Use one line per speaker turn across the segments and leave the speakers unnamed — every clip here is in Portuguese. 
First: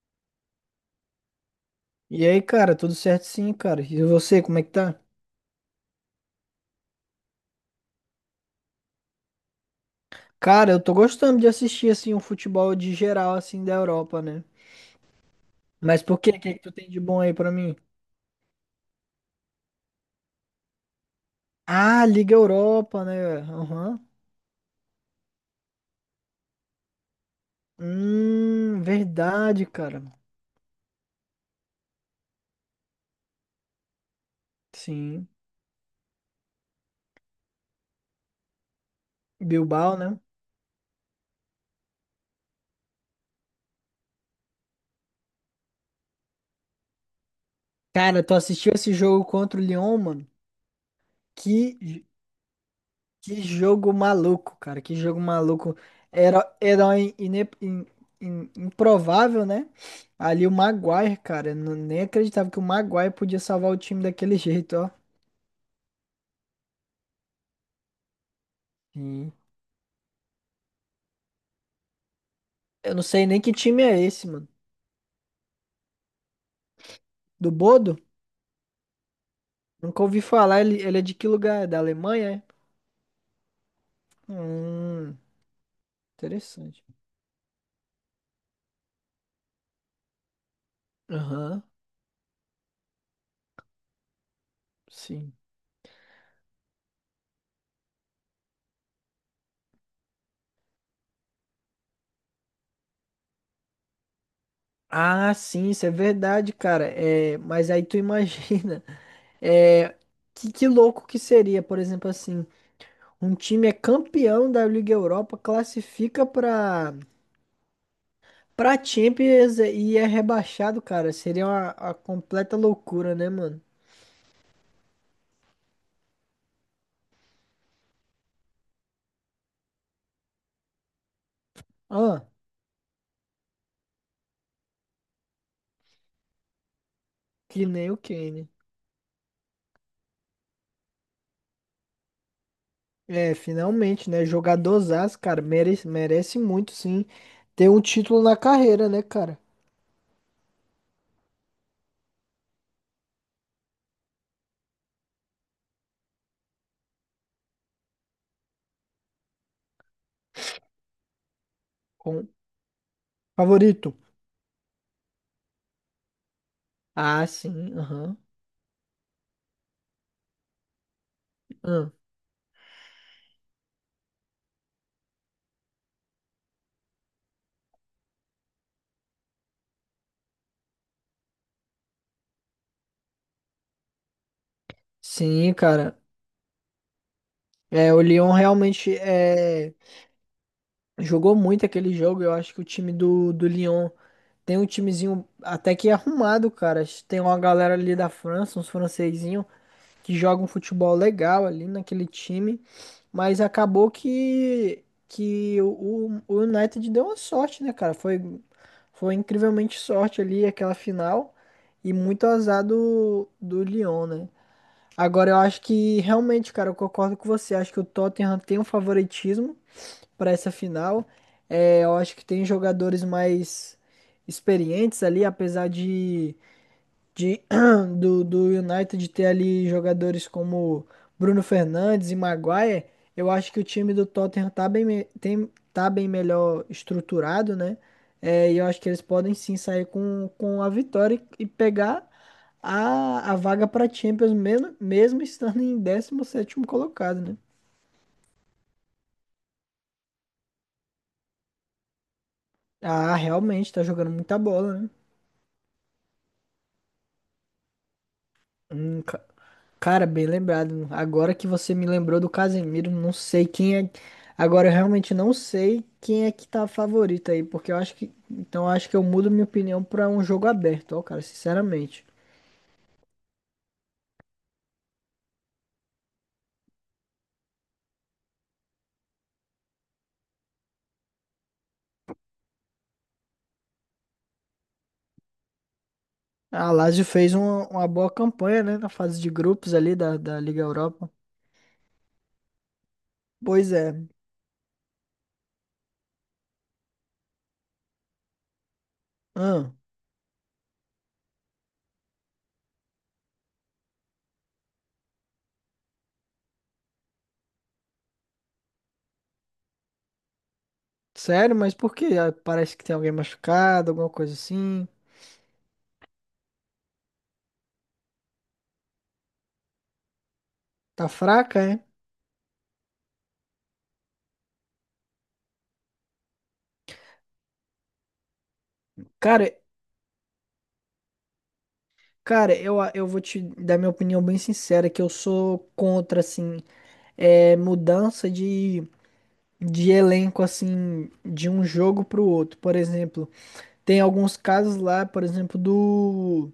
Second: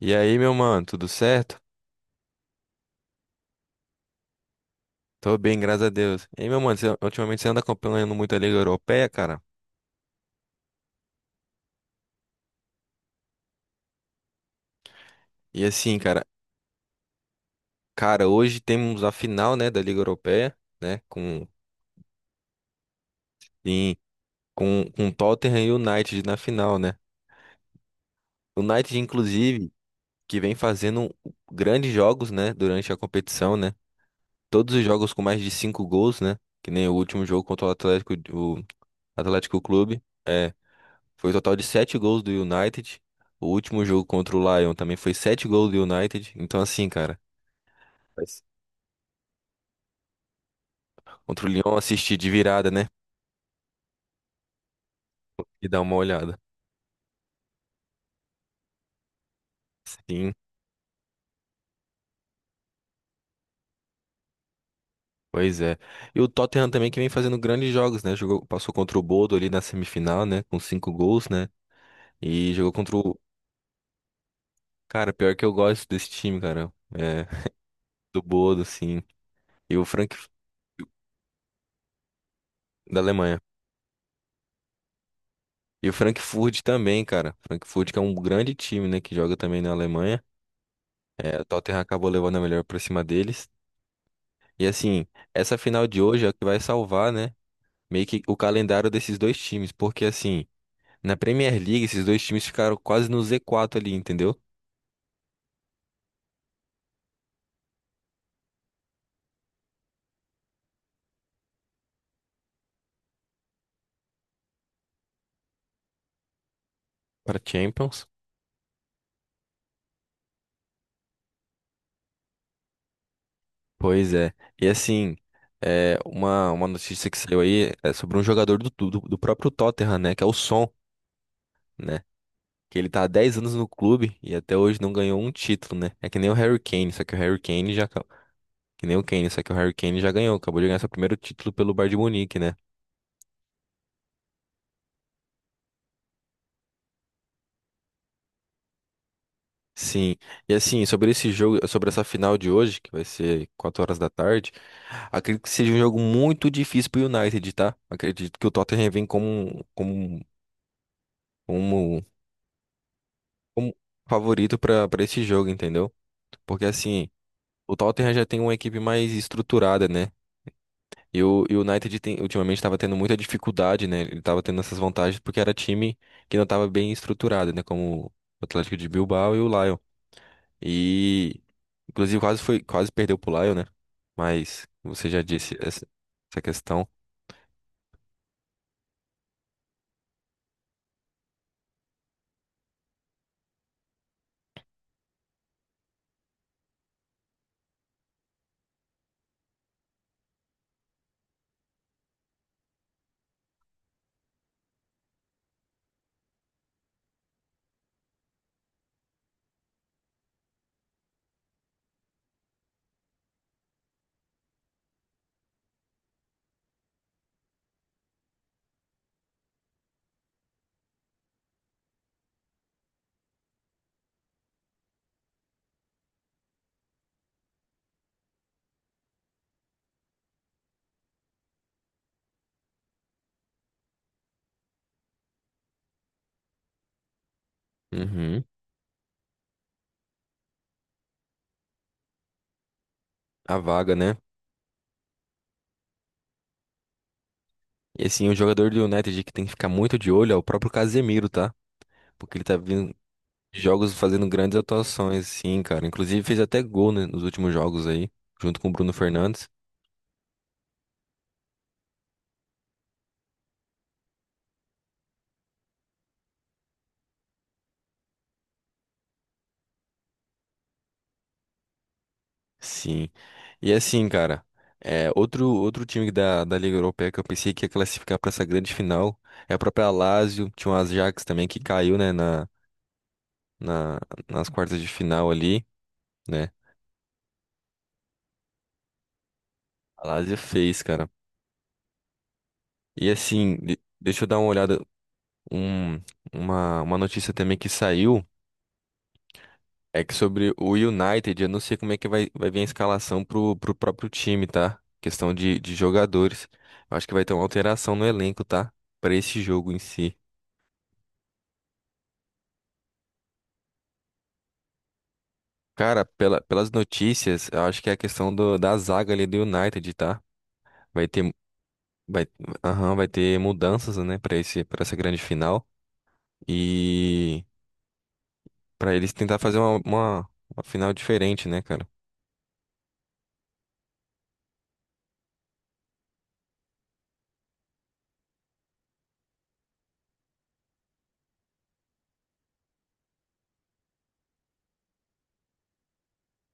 E aí, meu mano, tudo certo?
E aí, cara, tudo certo sim, cara. E você, como é que tá?
Tô bem, graças a Deus. E aí, meu mano, ultimamente você anda acompanhando muito a Liga Europeia, cara?
Cara, eu tô gostando de assistir assim um futebol de geral assim da Europa, né?
E assim,
Mas por
cara,
quê? O que é que tu tem de bom aí pra mim?
cara, hoje temos a final, né, da Liga Europeia, né, com
Ah, Liga Europa, né?
em-
Aham.
com Tottenham e United na final, né? O United
Verdade,
inclusive
cara.
que vem fazendo grandes jogos, né, durante a competição, né? Todos os jogos com
Sim.
mais de 5 gols, né? Que nem o último jogo contra o Atlético
Bilbao,
Clube.
né?
Foi o total de 7 gols do United. O último jogo contra o Lyon também foi 7 gols do United. Então, assim, cara,
Cara, tu
Mas-
assistiu esse jogo contra o Lyon, mano?
contra o Lyon
Que
assistir de virada, né?
Que jogo maluco, cara. Que jogo
E
maluco.
dar uma olhada.
Era, herói improvável, né?
Sim,
Ali o Maguire, cara. Eu não- Nem acreditava que o Maguire podia salvar o time daquele jeito, ó.
pois é. E o Tottenham também que vem fazendo grandes jogos, né? Jogou, passou contra o
Sim.
Bodo ali na semifinal, né? Com 5 gols, né? E jogou
Eu
contra
não
o.
sei nem que time é esse, mano.
Cara, pior que eu gosto desse time, cara. É,
Do Bodo?
do Bodo, sim. E o
Nunca
Frank
ouvi falar. Ele é de que lugar? É da Alemanha, é?
Da Alemanha.
Hum,
E o Frankfurt
interessante.
também, cara. Frankfurt que é um grande time, né? Que joga também na Alemanha. É, o
Aham,
Tottenham acabou levando a melhor pra cima deles. E assim,
sim.
essa final de hoje é o que vai salvar, né? Meio que o calendário desses dois times. Porque assim, na Premier League, esses dois times ficaram quase no Z4 ali, entendeu?
Ah, sim, isso é verdade, cara. É, mas aí tu imagina. É, que louco que seria, por exemplo, assim. Um time é campeão da Liga Europa, classifica
Pra Champions.
pra Champions e é rebaixado, cara. Seria uma completa loucura, né, mano?
Pois é. E assim, é, uma notícia que saiu aí é sobre um jogador do próprio Tottenham, né? Que é o Son, né?
Ah,
Que ele tá há 10 anos no clube e até hoje não ganhou um título, né? É que nem o Harry Kane, só que o Harry
que
Kane já,
nem o Kane.
que nem o Kane, só que o Harry Kane já ganhou, acabou de ganhar seu primeiro título pelo Bayern de Munique, né?
É, finalmente, né? Jogadorzaço, cara. Merece, merece muito, sim. Ter um título na carreira, né, cara?
Sim. E assim, sobre esse jogo, sobre essa final de hoje, que vai ser 4 horas da tarde, acredito que seja um jogo muito difícil pro United, tá? Acredito que o Tottenham vem como,
Com
como
favorito.
favorito pra para esse jogo, entendeu? Porque assim,
Ah,
o
sim,
Tottenham
aham.
já tem uma equipe mais estruturada, né? E o
Aham.
United ultimamente estava tendo muita dificuldade, né? Ele estava tendo essas vantagens porque era time que não estava bem estruturado, né? Como o Atlético de Bilbao e o Lyon. E inclusive quase foi, quase perdeu pro Lyon, né? Mas você já
Sim,
disse essa,
cara.
essa questão.
É, o Lyon realmente é. Jogou muito aquele jogo, eu acho que o time do Lyon tem um timezinho até que arrumado, cara. Tem uma galera ali da França, uns francesinhos, que jogam um futebol legal ali naquele time, mas acabou que o United deu uma sorte, né, cara? Foi incrivelmente sorte ali aquela final e muito azar do Lyon, né? Agora eu acho que realmente, cara, eu concordo com você, acho que o Tottenham tem um favoritismo para essa final. É, eu acho que tem jogadores mais experientes ali, apesar de do United ter ali jogadores como Bruno Fernandes e Maguire. Eu acho que o time do Tottenham tá bem, tem, tá bem melhor estruturado, né?
Uhum.
É, e eu acho que eles podem sim sair com a vitória e pegar a
A
vaga para
vaga, né?
Champions, mesmo, mesmo estando em 17º colocado, né?
E assim, o jogador do United que tem que ficar muito de olho é o próprio Casemiro, tá? Porque ele tá vindo
Ah,
de
realmente, tá
jogos
jogando
fazendo
muita
grandes
bola, né?
atuações, sim, cara. Inclusive fez até gol, né, nos últimos jogos aí, junto com o Bruno
Hum, ca-
Fernandes.
Cara, bem lembrado. Agora que você me lembrou do Casemiro, não sei quem é. Agora eu realmente não sei quem é que tá favorito aí, porque eu acho que. Então eu acho que eu mudo minha opinião pra um jogo aberto, ó, cara, sinceramente.
Sim. E assim, cara, é, outro, outro time da, da Liga Europeia que eu pensei que ia classificar para essa grande final é a própria Lazio, tinha o Ajax também que caiu, né, na, nas quartas de final ali, né?
A Lazio fez uma boa campanha, né, na fase de grupos ali
A Lazio
da Liga
fez, cara.
Europa.
E assim,
Pois é.
deixa eu dar uma olhada, um, uma notícia também que saiu
Ah,
é que sobre o United, eu não sei como é que vai vir a escalação pro próprio time, tá? Questão de jogadores. Eu acho que vai ter uma alteração no elenco, tá? Para esse jogo em si.
sério, mas por quê? Ah, parece que tem alguém machucado, alguma coisa assim.
Cara, pelas notícias, eu acho que é a questão da zaga ali do United, tá? Vai
Tá
ter,
fraca, é?
vai, aham, vai ter mudanças, né, pra esse, para essa grande final. E pra eles tentar
Cara,
fazer uma final diferente, né, cara?
cara, eu vou te dar minha opinião bem sincera, que eu sou contra, assim. É, mudança de elenco, assim, de um jogo pro outro. Por exemplo, tem alguns casos lá, por exemplo, do.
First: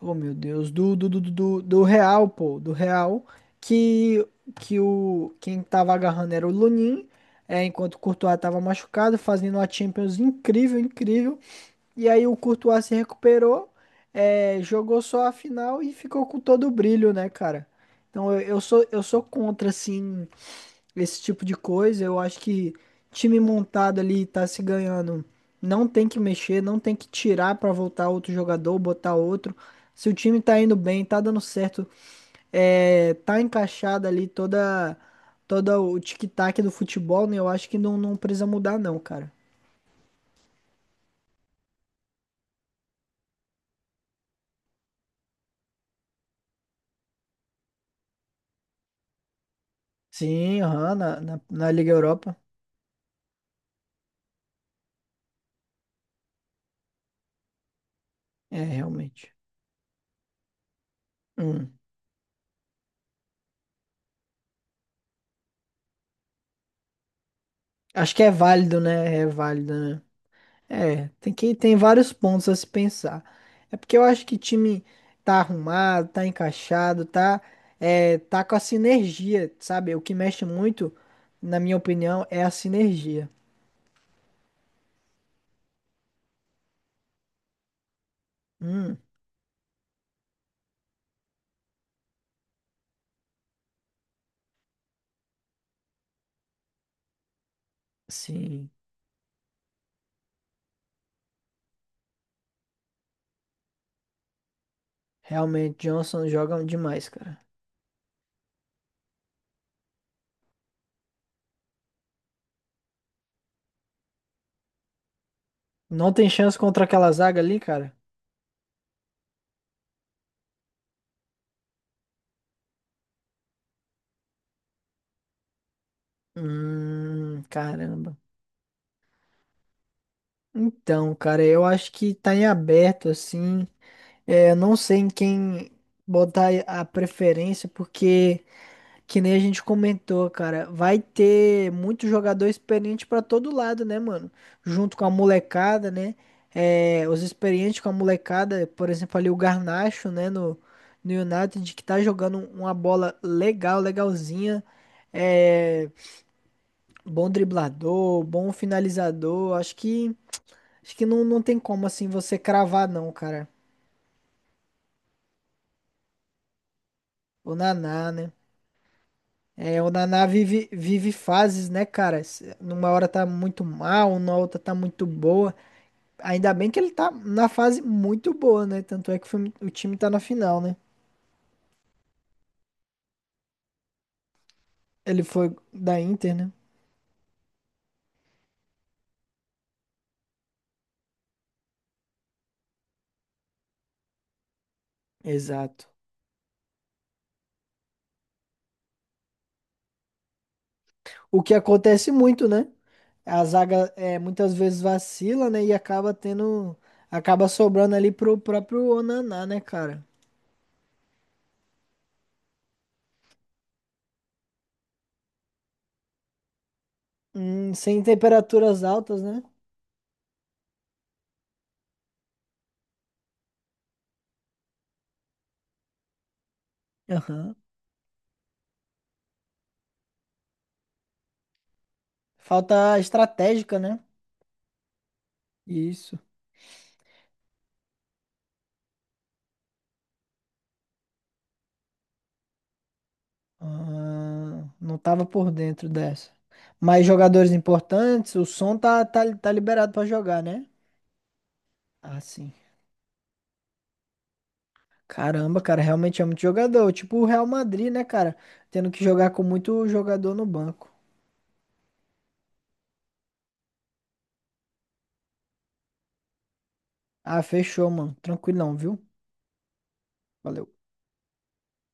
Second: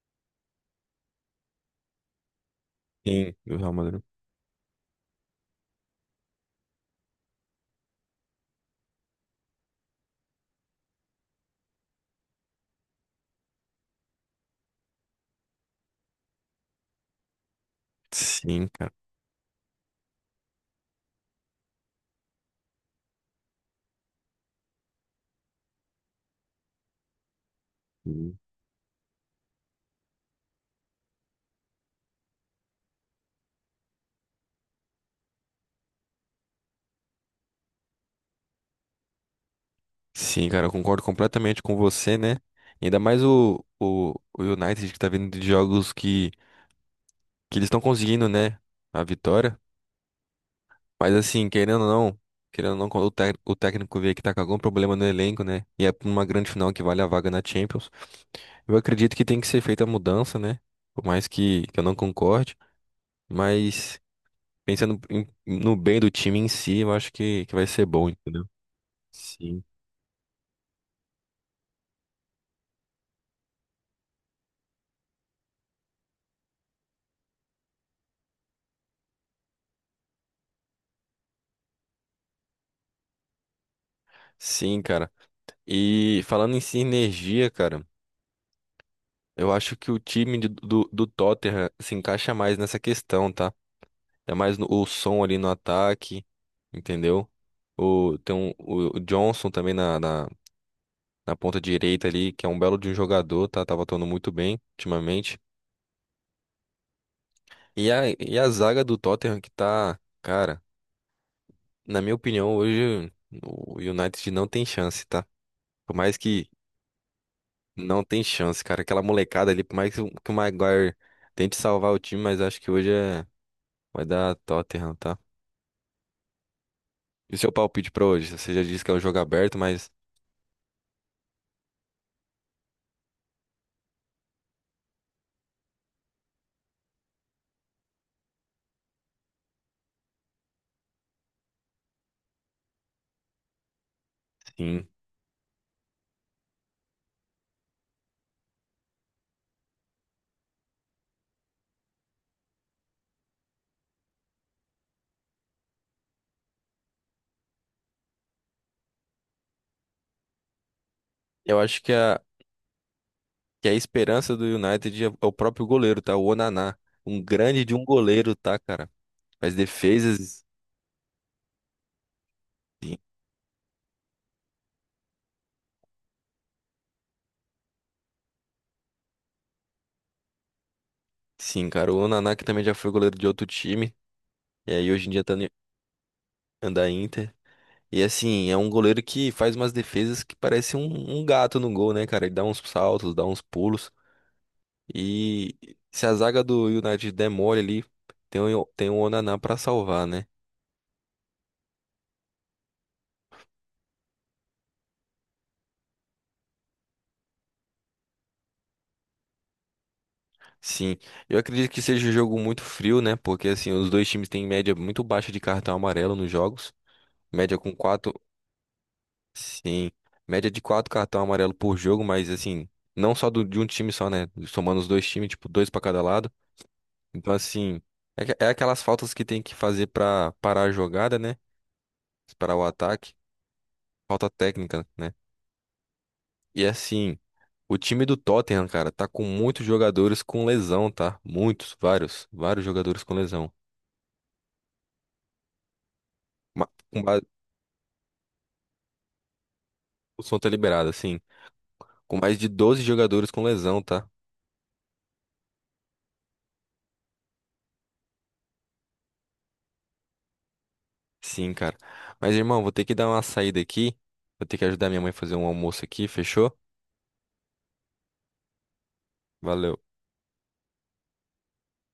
Oh, meu Deus, do Real, pô, do Real,
Sim. Do Real Madrid.
que, que o, quem tava agarrando era o Lunin. É, enquanto o Courtois tava machucado, fazendo uma Champions incrível, incrível. E aí o Courtois se recuperou, é, jogou só a final e ficou com todo o brilho, né, cara? Então
Sim, cara.
eu sou contra, assim, esse tipo de coisa, eu acho que time montado ali tá se ganhando. Não tem que mexer, não tem que tirar pra voltar outro
Sim,
jogador, botar outro. Se o time tá indo bem, tá dando certo, é, tá encaixado ali toda o tic-tac do futebol, né? Eu acho que não, não precisa mudar não, cara.
sim, cara, eu concordo completamente com você, né? Ainda mais o United que tá vindo de jogos que eles estão conseguindo, né? A vitória.
Sim, aham,
Mas assim,
na Liga Europa.
querendo ou não, quando o técnico vê que tá com algum problema no elenco, né? E é pra uma grande final que vale a vaga na Champions.
É,
Eu acredito que
realmente.
tem que ser feita a mudança, né? Por mais que
Hum.
eu não concorde, mas pensando no bem do time em si, eu acho que vai ser bom,
Acho que é
entendeu?
válido, né? É
Sim.
válido, né? É, tem vários pontos a se pensar. É porque eu acho que time tá arrumado, tá encaixado, tá é, tá com a sinergia, sabe? O que mexe muito, na minha opinião, é a sinergia.
Sim, cara. E falando em sinergia, cara,
Hum,
eu acho que o time do Tottenham se encaixa mais nessa questão, tá? É mais o som ali no ataque, entendeu? O, tem um,
sim.
o Johnson também na ponta direita ali, que é um belo de um jogador, tá, tava atuando muito bem ultimamente.
Realmente, Johnson joga demais, cara.
E a zaga do Tottenham que tá, cara, na minha opinião, hoje o United não tem chance, tá? Por
Não
mais
tem
que
chance contra aquela zaga ali, cara?
não tem chance, cara. Aquela molecada ali, por mais que o Maguire tente salvar o time, mas acho que hoje é, vai dar Tottenham, tá? E o seu palpite pra
Caramba.
hoje? Você já disse que é um jogo aberto, mas
Então, cara, eu acho que tá em aberto, assim. É, eu não sei em quem botar a preferência, porque. Que nem a gente comentou, cara, vai ter muito jogador experiente pra todo lado, né, mano?
sim.
Junto com a molecada, né? É, os experientes com a molecada, por exemplo, ali o Garnacho, né, no United, que tá jogando uma bola legal, legalzinha. É, bom driblador, bom finalizador. Acho que não, não tem
Eu acho
como,
que
assim,
a,
você cravar, não, cara.
que a esperança do United é o próprio goleiro, tá? O Onaná. Um
O
grande de um
Naná, né?
goleiro, tá, cara? Faz
É, o Naná
defesas.
vive fases, né, cara? Se- Numa
Sim,
hora tá muito mal, na outra tá muito boa. Ainda bem que ele tá na fase muito boa, né? Tanto é que o time tá na final, né?
sim, cara. O Onaná que também já foi goleiro de outro time. E aí hoje em
Ele
dia tá no
foi da Inter, né?
anda Inter. E assim, é um goleiro que faz umas defesas que parece um gato no gol, né, cara? Ele dá uns saltos, dá uns pulos. E
Exato.
se a zaga do United der mole ali, tem o Onaná pra salvar, né?
O que acontece muito, né? A zaga é, muitas vezes vacila, né? E acaba tendo. Acaba sobrando ali pro próprio Onaná, né, cara?
Sim, eu acredito que seja um jogo muito frio, né? Porque assim, os dois times têm média muito baixa de cartão amarelo nos jogos. Média com
Sem
quatro,
temperaturas altas, né?
sim, média de 4 cartão amarelo por jogo, mas assim, não só de um time só, né? Somando os dois times, tipo, dois pra cada lado. Então,
Aham.
assim, é aquelas faltas que tem que fazer pra parar a jogada, né? Parar o
Falta
ataque,
estratégica, né?
falta técnica, né?
Isso.
E assim, o time do Tottenham, cara, tá com muitos jogadores com lesão, tá? Muitos, vários jogadores com lesão.
Ah, não tava por dentro dessa.
Ma-
Mas
com
jogadores importantes, o som tá liberado pra
O som
jogar,
tá
né?
liberado, assim. Com
Ah,
mais de
sim.
12 jogadores com lesão, tá?
Caramba, cara, realmente é muito jogador. Tipo o Real Madrid, né, cara? Tendo que jogar com muito jogador no banco.
Sim, cara. Mas, irmão, vou ter que dar uma saída aqui. Vou ter que ajudar minha mãe a fazer um almoço aqui, fechou?
Ah, fechou, mano. Tranquilão, viu?
Valeu.
Valeu.